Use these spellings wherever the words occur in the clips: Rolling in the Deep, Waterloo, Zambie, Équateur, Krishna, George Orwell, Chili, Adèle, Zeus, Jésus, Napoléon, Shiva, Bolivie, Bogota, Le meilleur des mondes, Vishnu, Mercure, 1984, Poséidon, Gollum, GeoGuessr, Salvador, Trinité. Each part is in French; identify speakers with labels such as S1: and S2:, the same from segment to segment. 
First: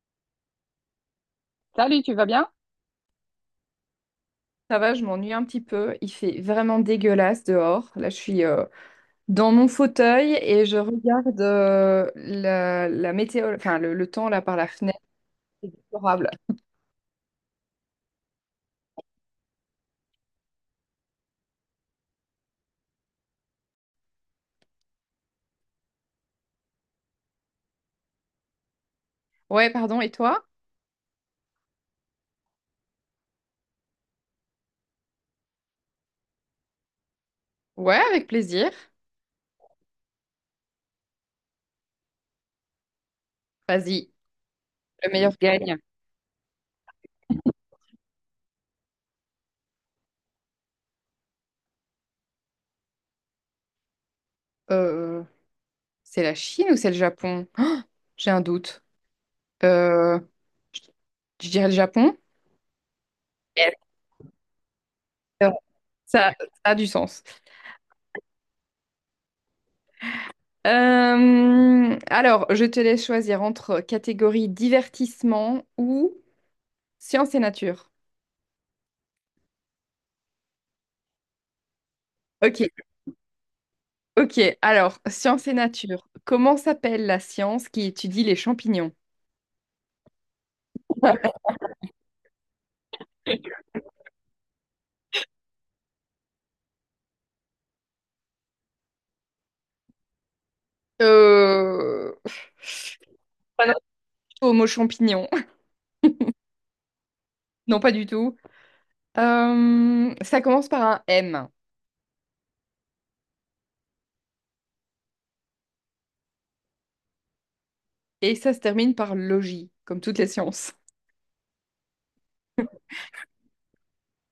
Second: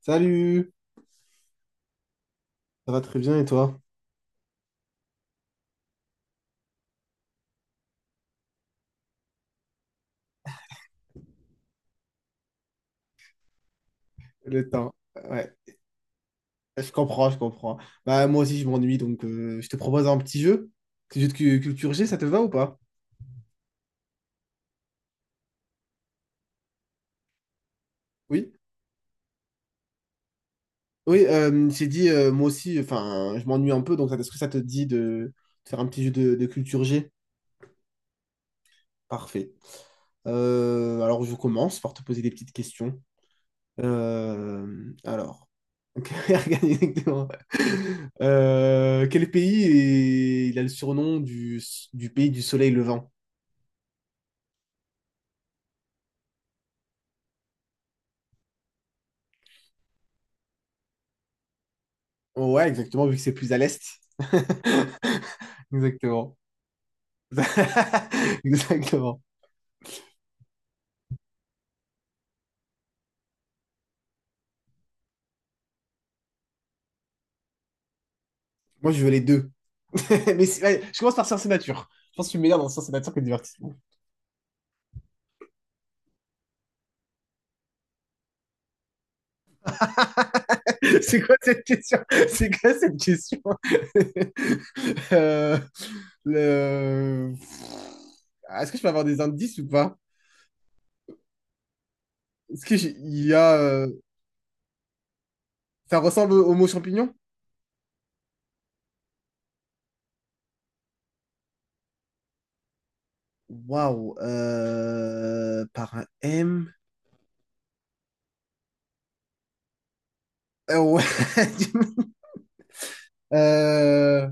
S1: Salut,
S2: Salut, tu vas bien?
S1: ça va très bien et toi?
S2: Ça va, je m'ennuie un petit peu. Il fait vraiment dégueulasse dehors. Là, je suis dans mon fauteuil et je regarde la météo, enfin le temps là par la
S1: Le temps.
S2: fenêtre.
S1: Ouais.
S2: C'est déplorable.
S1: Je comprends, je comprends. Moi aussi je m'ennuie donc je te propose un petit jeu. Petit jeu de culture G, ça te va ou pas? Oui,
S2: Ouais, pardon. Et toi?
S1: oui, j'ai dit moi aussi, je m'ennuie un peu donc est-ce que ça te dit de faire un petit jeu de culture G?
S2: Ouais, avec plaisir.
S1: Parfait. Alors je commence par te poser des petites questions.
S2: Vas-y,
S1: Euh,
S2: le meilleur
S1: alors,
S2: gagne.
S1: exactement. Quel pays il a le surnom du pays du soleil levant?
S2: Euh, c'est la Chine ou c'est le Japon? J'ai un doute. Euh, je dirais le Japon.
S1: Ouais, exactement, vu que c'est plus à
S2: Yes.
S1: l'est.
S2: Ça,
S1: Exactement.
S2: ça a du sens.
S1: Exactement.
S2: Alors, je te laisse choisir entre catégorie divertissement ou science et nature.
S1: Moi, je veux les deux. Mais ouais, je commence par science et nature. Je pense que je suis meilleur
S2: Ok,
S1: dans science et nature que divertissement.
S2: ok. Alors, science et nature. Comment s'appelle la science qui étudie les champignons?
S1: C'est quoi cette question? C'est quoi cette question? Euh, le... Ah, est-ce que je peux avoir des indices ou pas?
S2: Euh...
S1: Est-ce que j'ai- il y a...
S2: Pas du tout au mot champignon.
S1: Ça ressemble au mot champignon?
S2: Non, pas du tout. Ça commence par un M
S1: Waouh. Par un M.
S2: et ça se termine par logis, comme toutes les sciences.
S1: Euh, ouais. Euh,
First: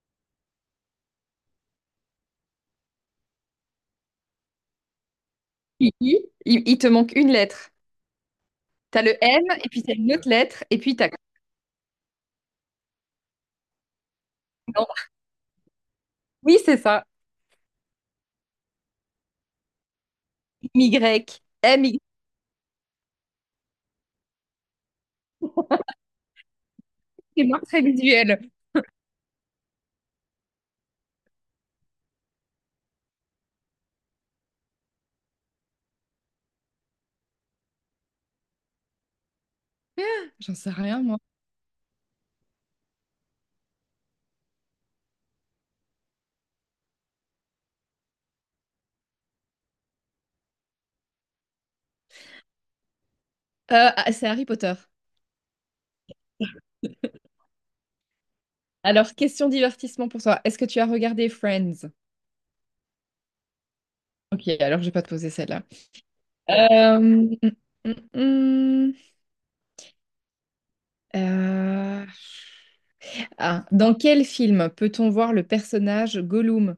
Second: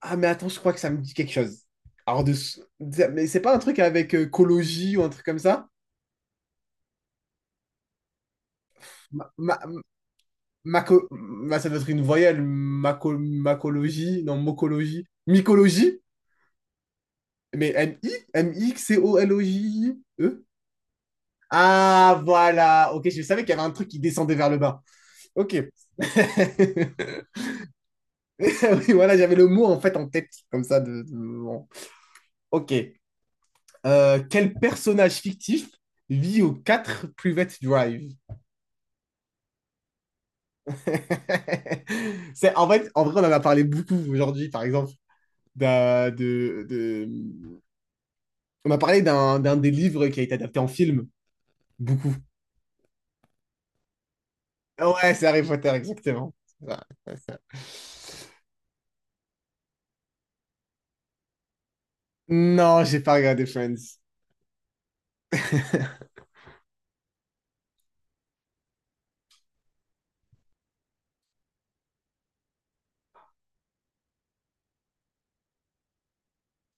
S1: ah, mais attends, je crois que ça me dit quelque chose. Alors, de... mais c'est pas un truc avec cologie ou un truc comme ça?
S2: I, I, il te manque une lettre. T'as le
S1: Ma...
S2: M et
S1: ma-
S2: puis t'as une autre lettre et puis t'as...
S1: ça doit être une voyelle. Macologie? Non,
S2: Non.
S1: mocologie. Mycologie?
S2: Oui, c'est ça.
S1: Mais M-I? M-I-C-O-L-O-J-I-E?
S2: Y, M Y.
S1: Ah, voilà. Ok, je savais qu'il y avait un truc qui descendait vers le bas. Ok.
S2: C'est moi très visuel.
S1: Oui, voilà, j'avais le mot en fait en tête, comme ça. Bon. Ok. Quel personnage fictif vit aux 4 Private Drive?
S2: J'en sais rien, moi.
S1: C'est, en fait, en vrai, on en a parlé beaucoup aujourd'hui, par exemple. d'un- de, de- On a parlé d'un des livres qui a été adapté en film, beaucoup.
S2: C'est Harry Potter.
S1: Ouais, c'est Harry Potter, exactement. Voilà.
S2: Alors, question divertissement pour toi. Est-ce que tu as regardé Friends?
S1: Non, j'ai pas regardé Friends.
S2: Ok, alors je vais pas te poser celle-là. Euh, mm, mm, mm. mm. Euh, dans quel film peut-on voir le personnage Gollum?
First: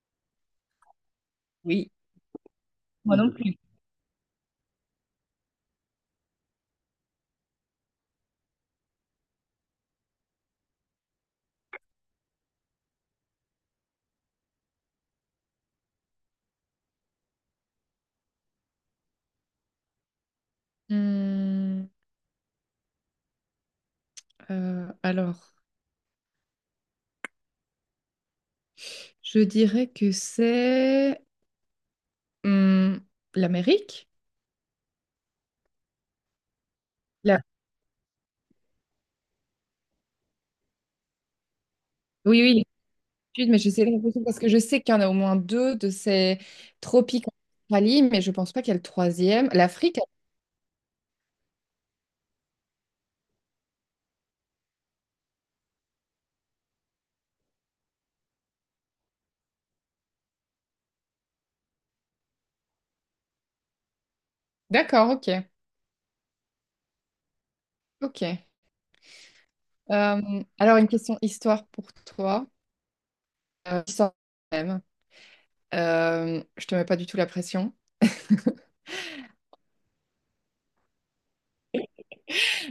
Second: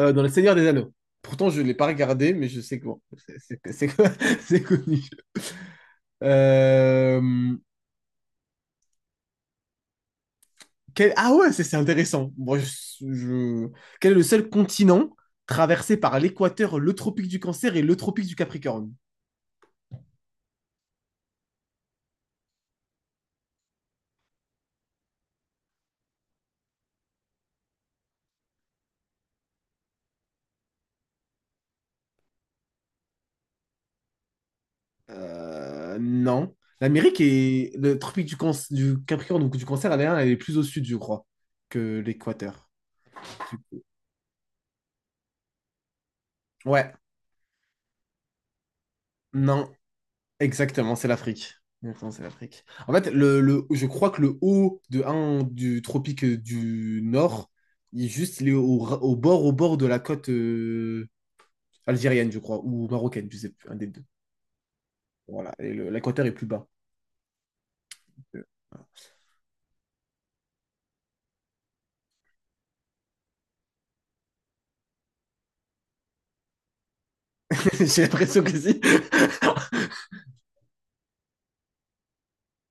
S1: Dans Le Seigneur des Anneaux. Pourtant, je l'ai pas
S2: Oui,
S1: regardé, mais je sais que bon,
S2: moi non plus.
S1: c'est connu. Euh, Ah ouais, c'est intéressant. Je- Quel est le seul continent traversé par l'équateur, le tropique du Cancer et le tropique du Capricorne?
S2: Hmm, alors, je dirais que c'est hmm, l'Amérique.
S1: Non. L'Amérique
S2: La-
S1: est... Le tropique du Capricorne, donc du Cancer, elle est plus au sud, je crois, que
S2: Oui, oui,
S1: l'équateur.
S2: Sud, mais je sais l'impression parce que je sais qu'il y en a au moins deux de ces
S1: Ouais,
S2: tropiques en Australie, mais je pense pas qu'il y a le troisième.
S1: non.
S2: L'Afrique,
S1: Exactement, c'est l'Afrique. Exactement, c'est l'Afrique. En fait, je crois que le haut de un du tropique du Nord, il est au bord de la côte algérienne, je crois, ou marocaine, je sais plus, un des deux.
S2: d'accord, ok,
S1: Voilà, et l'équateur est plus bas.
S2: ok. Alors une question histoire pour toi, histoire même. Je te mets pas du tout la pression.
S1: J'ai l'impression que si.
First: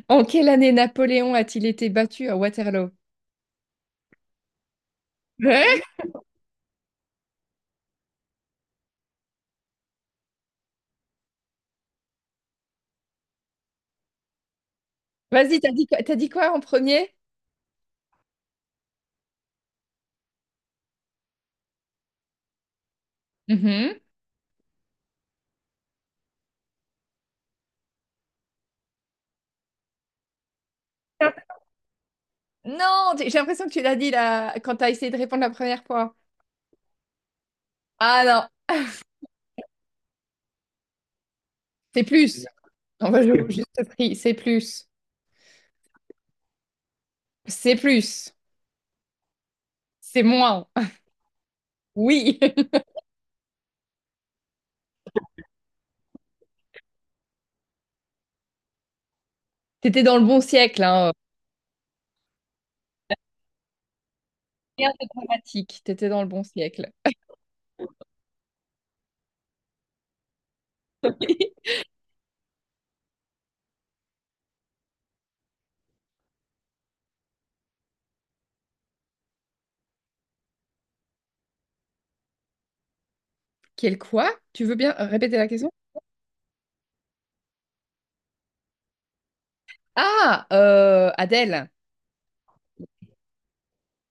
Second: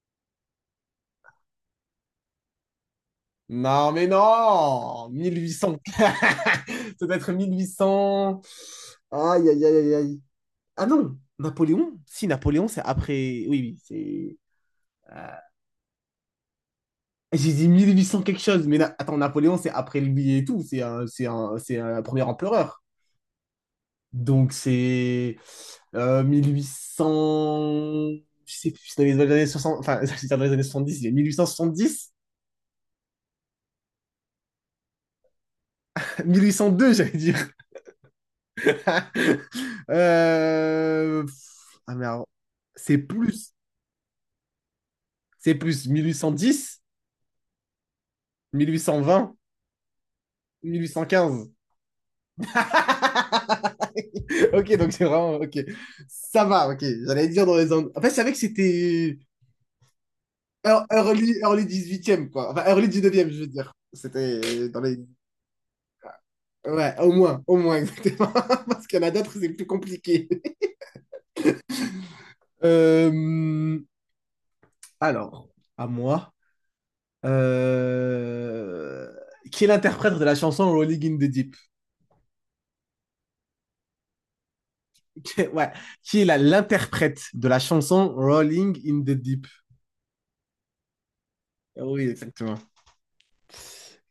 S2: En quelle année Napoléon a-t-il été battu à Waterloo?
S1: Non, mais non! 1800.
S2: Ouais.
S1: Ça doit être 1800. Aïe, aïe, aïe, aïe. Aïe. Ah non, Napoléon? Si, Napoléon, c'est après. Oui, oui, c'est.
S2: Vas-y, t'as dit quoi en premier?
S1: J'ai dit 1800 quelque chose, mais attends, Napoléon, c'est après lui et tout, c'est un premier empereur.
S2: Mhm.
S1: Donc c'est 1800, je sais plus, c'est dans les années 60, c'est dans les années 70, il y a 1870,
S2: Non, j'ai l'impression que tu l'as dit là quand t'as essayé de répondre la première fois.
S1: 1802, j'allais dire.
S2: Ah non,
S1: Euh, pff, Ah
S2: c'est
S1: merde,
S2: plus.
S1: c'est
S2: On va jouer
S1: plus,
S2: juste prix, c'est plus.
S1: c'est plus, 1810,
S2: C'est plus,
S1: 1820,
S2: c'est moins.
S1: 1815.
S2: Oui,
S1: ok, donc c'est vraiment. Ok. Ça va, ok. J'allais dire dans les angles. En fait, je savais que c'était
S2: t'étais dans le bon siècle, hein.
S1: early 18e, quoi. Enfin, early 19e, je veux dire. C'était dans
S2: Rien
S1: les.
S2: de dramatique, t'étais dans le bon siècle.
S1: Ouais, au moins, exactement. Parce qu'il y en a d'autres, c'est plus compliqué. Euh, Alors, à moi. Euh, Qui est l'interprète de la chanson Rolling in the Deep?
S2: Quel quoi? Tu veux bien répéter la
S1: Ouais.
S2: question?
S1: Qui est l'interprète de la chanson Rolling in the Deep?
S2: Ah, Adèle.
S1: Oui, exactement.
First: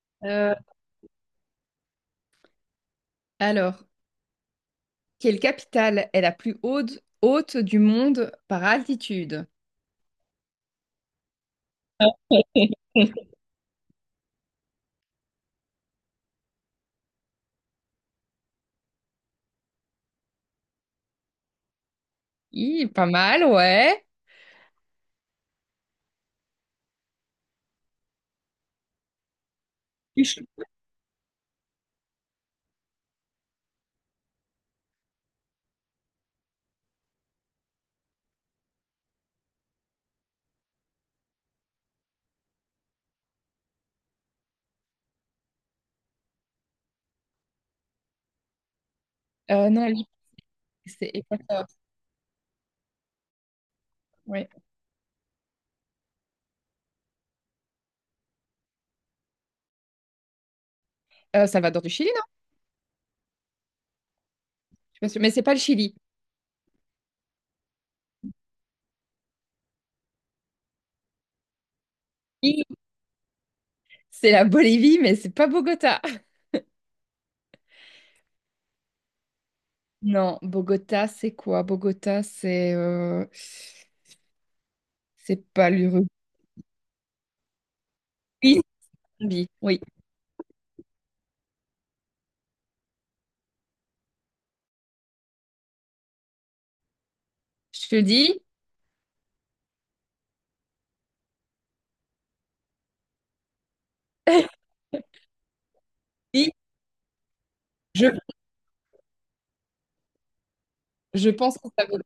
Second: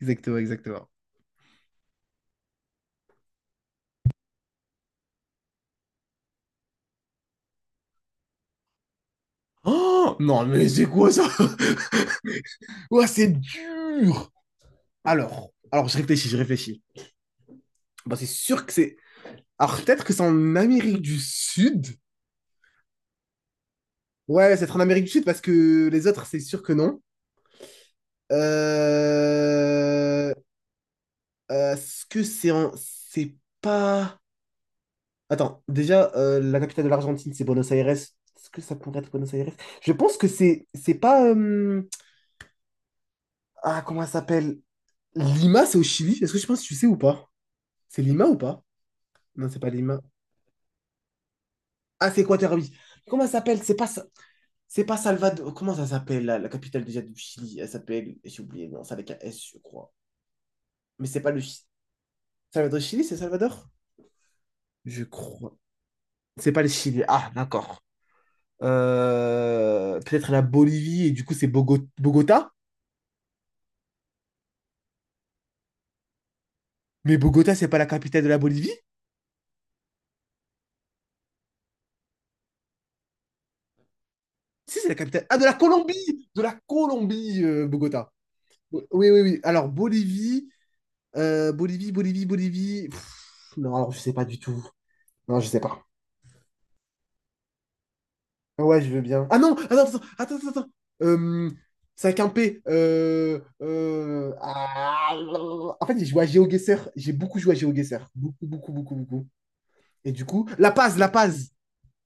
S1: Exactement,
S2: Euh,
S1: exactement.
S2: alors, quelle capitale est la plus haute, haute du monde par altitude?
S1: Oh, non, mais c'est quoi ça? Ouais, c'est dur! Alors, je réfléchis, je réfléchis. Bah, c'est sûr que c'est. Alors, peut-être que c'est en Amérique du Sud.
S2: Hi, pas mal, ouais.
S1: Ouais, c'est en Amérique du Sud parce que les autres, c'est sûr que non. Euh...
S2: Ichi-
S1: Est-ce que c'est en. C'est pas. Attends, déjà, la capitale de l'Argentine, c'est Buenos Aires. Est-ce que ça pourrait être Buenos Aires? Je pense que c'est pas. Ah, comment ça s'appelle? Lima, c'est au Chili. Est-ce que je pense que tu sais ou pas? C'est Lima ou pas? Non, c'est pas
S2: Non,
S1: Lima.
S2: c'est Équateur.
S1: Ah, c'est Quaterby. Comment ça s'appelle?
S2: Ouais.
S1: C'est pas Salvador. Comment ça s'appelle, la capitale déjà du Chili? Elle s'appelle, j'ai oublié, non, c'est avec un S, je crois. Mais c'est pas le Chili.
S2: Salvador du Chili, non?
S1: Salvador Chili, c'est Salvador?
S2: Je suis
S1: Je
S2: pas sûre. Mais c'est
S1: crois.
S2: pas le Chili.
S1: C'est pas le Chili. Ah, d'accord. Peut-être la Bolivie, et du coup, c'est Bogota?
S2: Hi, c'est la Bolivie, mais c'est pas Bogota.
S1: Mais Bogota, c'est pas la capitale de la Bolivie?
S2: Non, Bogota, c'est quoi? Bogota,
S1: Si, c'est la capitale. Ah, de
S2: c'est
S1: la
S2: pas l'Uruguay.
S1: Colombie! De la Colombie, Bogota.
S2: Oui,
S1: Oui, oui, oui.
S2: Zambie.
S1: Alors,
S2: Oui,
S1: Bolivie, Bolivie. Pff, non, alors, je sais pas du tout. Non, je sais pas.
S2: je te dis,
S1: Ouais, je veux bien. Ah non, attends, attends, attends, Euh, c'est avec un P. En fait, j'ai joué à
S2: oui,
S1: GeoGuessr. J'ai beaucoup joué à GeoGuessr.
S2: je,
S1: Beaucoup, beaucoup, beaucoup, beaucoup. Et du coup, La Paz, La
S2: je
S1: Paz.
S2: pense que ça vaut.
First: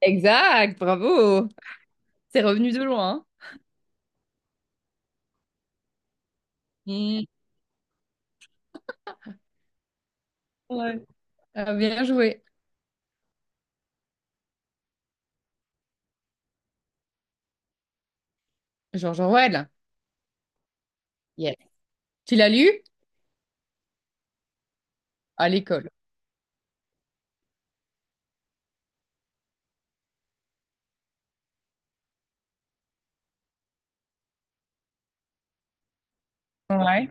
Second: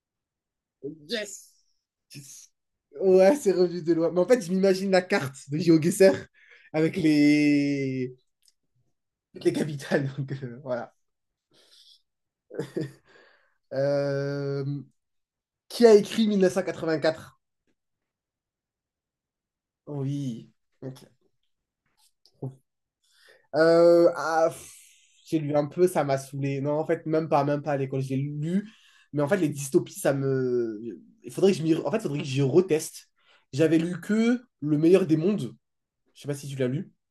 S2: Exact, bravo.
S1: Yes!
S2: C'est
S1: Yes.
S2: revenu de loin.
S1: Ouais, c'est revenu de loin. Mais en fait, je m'imagine la carte de GeoGuessr avec
S2: Hein.
S1: les... avec les capitales. Donc,
S2: Mm,
S1: voilà.
S2: ouais. Ah, bien joué.
S1: Euh, Qui a écrit 1984?
S2: George Orwell.
S1: Oui. Ok.
S2: Yes. Tu l'as lu?
S1: Euh, ah, pff, j'ai
S2: À
S1: lu un peu,
S2: l'école.
S1: ça m'a saoulé. Non, en fait, même pas à l'école. J'ai lu, mais en fait, les dystopies, ça me. Il faudrait que je m'y... En fait, faudrait que j'y reteste. J'avais lu que Le meilleur des mondes. Je sais pas si tu l'as lu.
S2: Ouais.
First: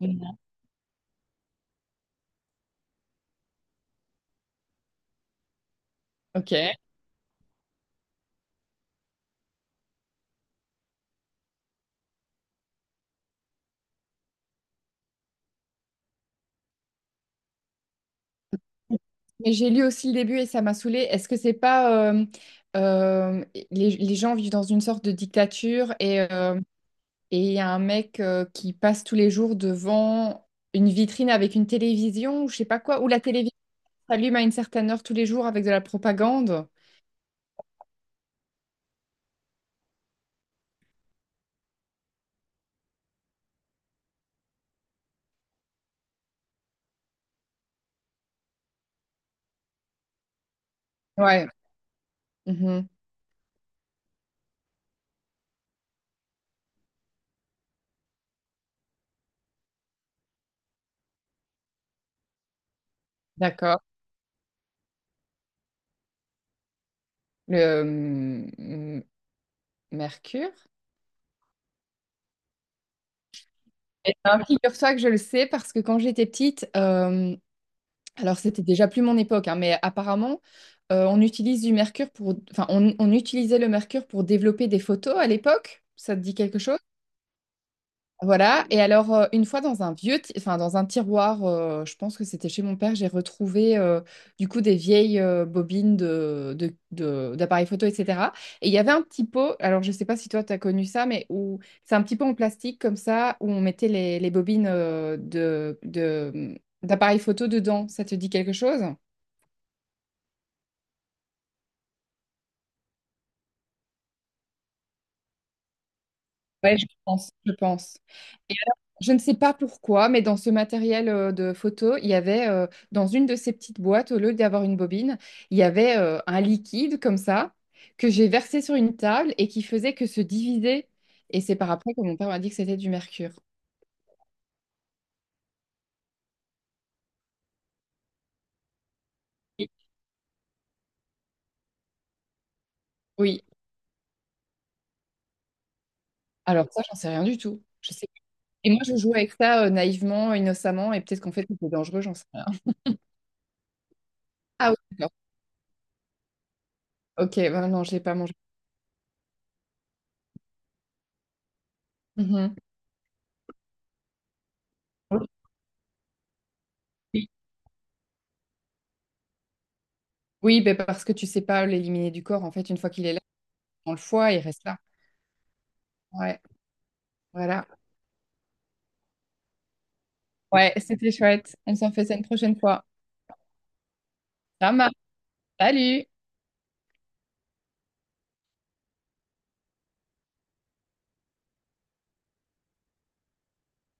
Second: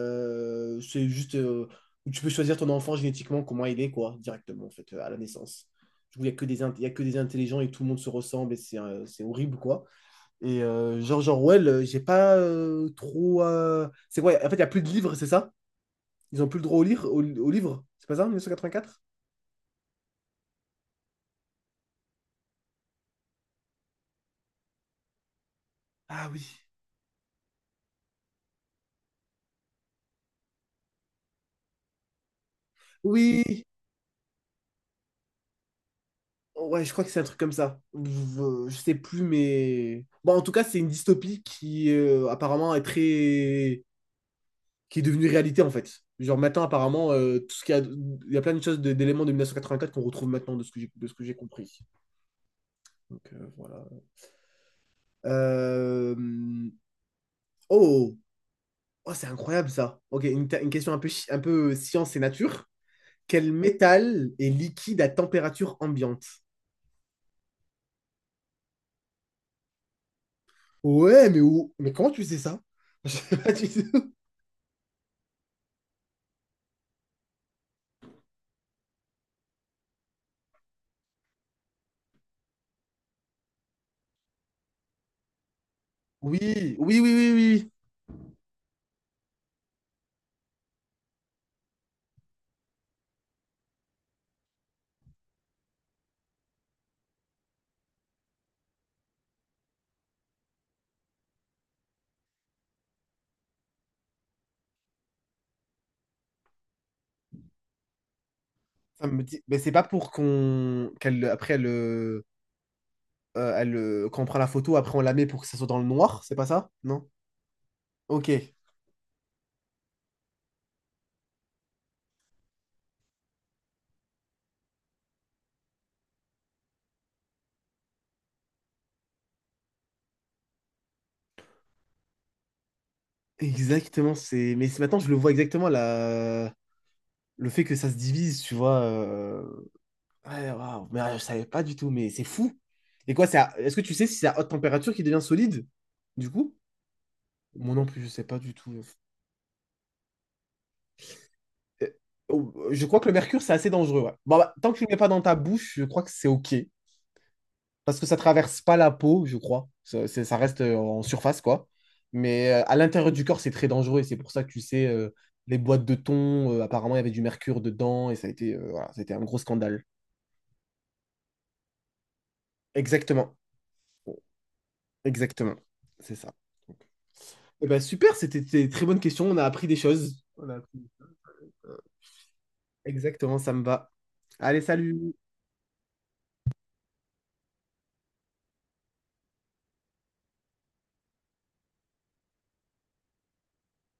S2: Mm.
S1: C'est juste où tu peux choisir ton enfant génétiquement, comment il est, quoi, directement, en fait, à la naissance. Du coup, il n'y a que des,
S2: Ok.
S1: il y a que des intelligents et tout le monde se ressemble et c'est horrible, quoi. Et George Orwell, j'ai pas trop. C'est quoi? En fait, il n'y a plus de livres, c'est ça? Ils ont plus le droit lire, au livre. C'est pas ça, en 1984?
S2: Mais j'ai lu aussi le début et ça m'a saoulée. Est-ce que c'est pas euh, les, gens vivent dans une sorte de dictature et
S1: Ah oui.
S2: euh, et il y a un mec qui passe tous les jours devant une vitrine avec une télévision ou je sais pas quoi, où la télévision
S1: Oui,
S2: s'allume à une certaine heure tous les jours avec de la propagande.
S1: ouais, je crois que c'est un truc comme ça. Je sais plus, mais... Bon, en tout cas, c'est une dystopie qui apparemment est très... qui est devenue réalité, en fait. Genre maintenant, apparemment, tout ce qu'il y a... il y a plein de choses d'éléments de 1984 qu'on retrouve maintenant de ce que j'ai de ce que j'ai
S2: Ouais.
S1: compris.
S2: Mhm.
S1: Donc voilà. Euh, Oh, oh c'est incroyable ça. Ok, une question un peu, un peu science et nature. Quel
S2: D'accord.
S1: métal est liquide à température ambiante?
S2: Le mm, Mercure.
S1: Ouais, mais où... Mais comment tu sais ça? Je sais pas du tout.
S2: Eh ben, figure-toi que je le sais parce que quand j'étais petite, alors c'était déjà plus mon époque, hein, mais apparemment, on utilise du mercure pour, enfin, on utilisait le mercure pour développer des photos à l'époque. Ça te dit
S1: Oui,
S2: quelque chose?
S1: oui, oui, oui, oui.
S2: Voilà, et alors une fois dans un vieux, enfin dans un tiroir, je pense que c'était chez mon père, j'ai retrouvé du coup des vieilles bobines d'appareils photo, etc. Et il y avait un petit pot, alors je sais pas si toi tu as connu ça, mais où c'est un petit pot en plastique comme ça, où on mettait les bobines d'appareils photo dedans, ça te dit quelque chose?
S1: Ça me dit... Mais c'est pas pour qu'on... qu'elle, après, elle, elle, quand on prend la photo, après, on la met pour que ça soit dans le noir, c'est pas ça?
S2: Ouais,
S1: Non?
S2: je pense.
S1: Ok.
S2: Et alors, je ne sais pas pourquoi, mais dans ce matériel de photo, il y avait, dans une de ces petites boîtes, au lieu d'avoir une bobine, il y avait un liquide comme ça, que j'ai versé sur une table et qui faisait que se diviser. Et c'est par après que mon père m'a dit que c'était du mercure.
S1: Exactement, c'est... Mais maintenant, je le vois exactement, le fait que ça se divise, tu vois.
S2: Oui,
S1: Ouais, waouh, mais je savais pas du tout, mais c'est fou. Et quoi,
S2: oui.
S1: est-ce que tu sais si c'est à haute température qui devient solide, du coup?
S2: Alors ça, j'en sais rien du tout.
S1: Moi non
S2: Je
S1: plus, je
S2: sais pas.
S1: sais pas du
S2: Et moi,
S1: tout.
S2: je joue avec ça naïvement, innocemment, et peut-être qu'en fait, c'était
S1: Euh,
S2: dangereux, j'en sais rien.
S1: oh, Je crois que le mercure, c'est assez dangereux. Ouais. Bon, bah,
S2: Ah
S1: tant
S2: oui,
S1: que tu ne le mets pas
S2: d'accord.
S1: dans ta bouche, je crois que c'est OK.
S2: Ok, ben non, je
S1: Parce
S2: l'ai
S1: que
S2: pas
S1: ça
S2: mangé.
S1: traverse pas la peau, je crois. Ça, ça reste en surface, quoi. Mais
S2: Mhm.
S1: à l'intérieur du corps, c'est très dangereux. Et c'est pour ça que tu sais, les boîtes de thon, apparemment, il y avait du mercure dedans. Et ça a été, voilà, ça a été un gros scandale.
S2: Oui, ben, parce que tu sais pas l'éliminer du corps. En fait, une fois qu'il est là,
S1: Exactement.
S2: dans le foie, il reste là.
S1: Exactement. C'est ça.
S2: Ouais, voilà.
S1: Eh ben, super, c'était des très bonnes questions. On a appris des choses. On a
S2: Ouais,
S1: appris-
S2: c'était chouette. On s'en fait ça une prochaine fois.
S1: Exactement, ça me va. Allez,
S2: Ça marche.
S1: salut!
S2: Salut!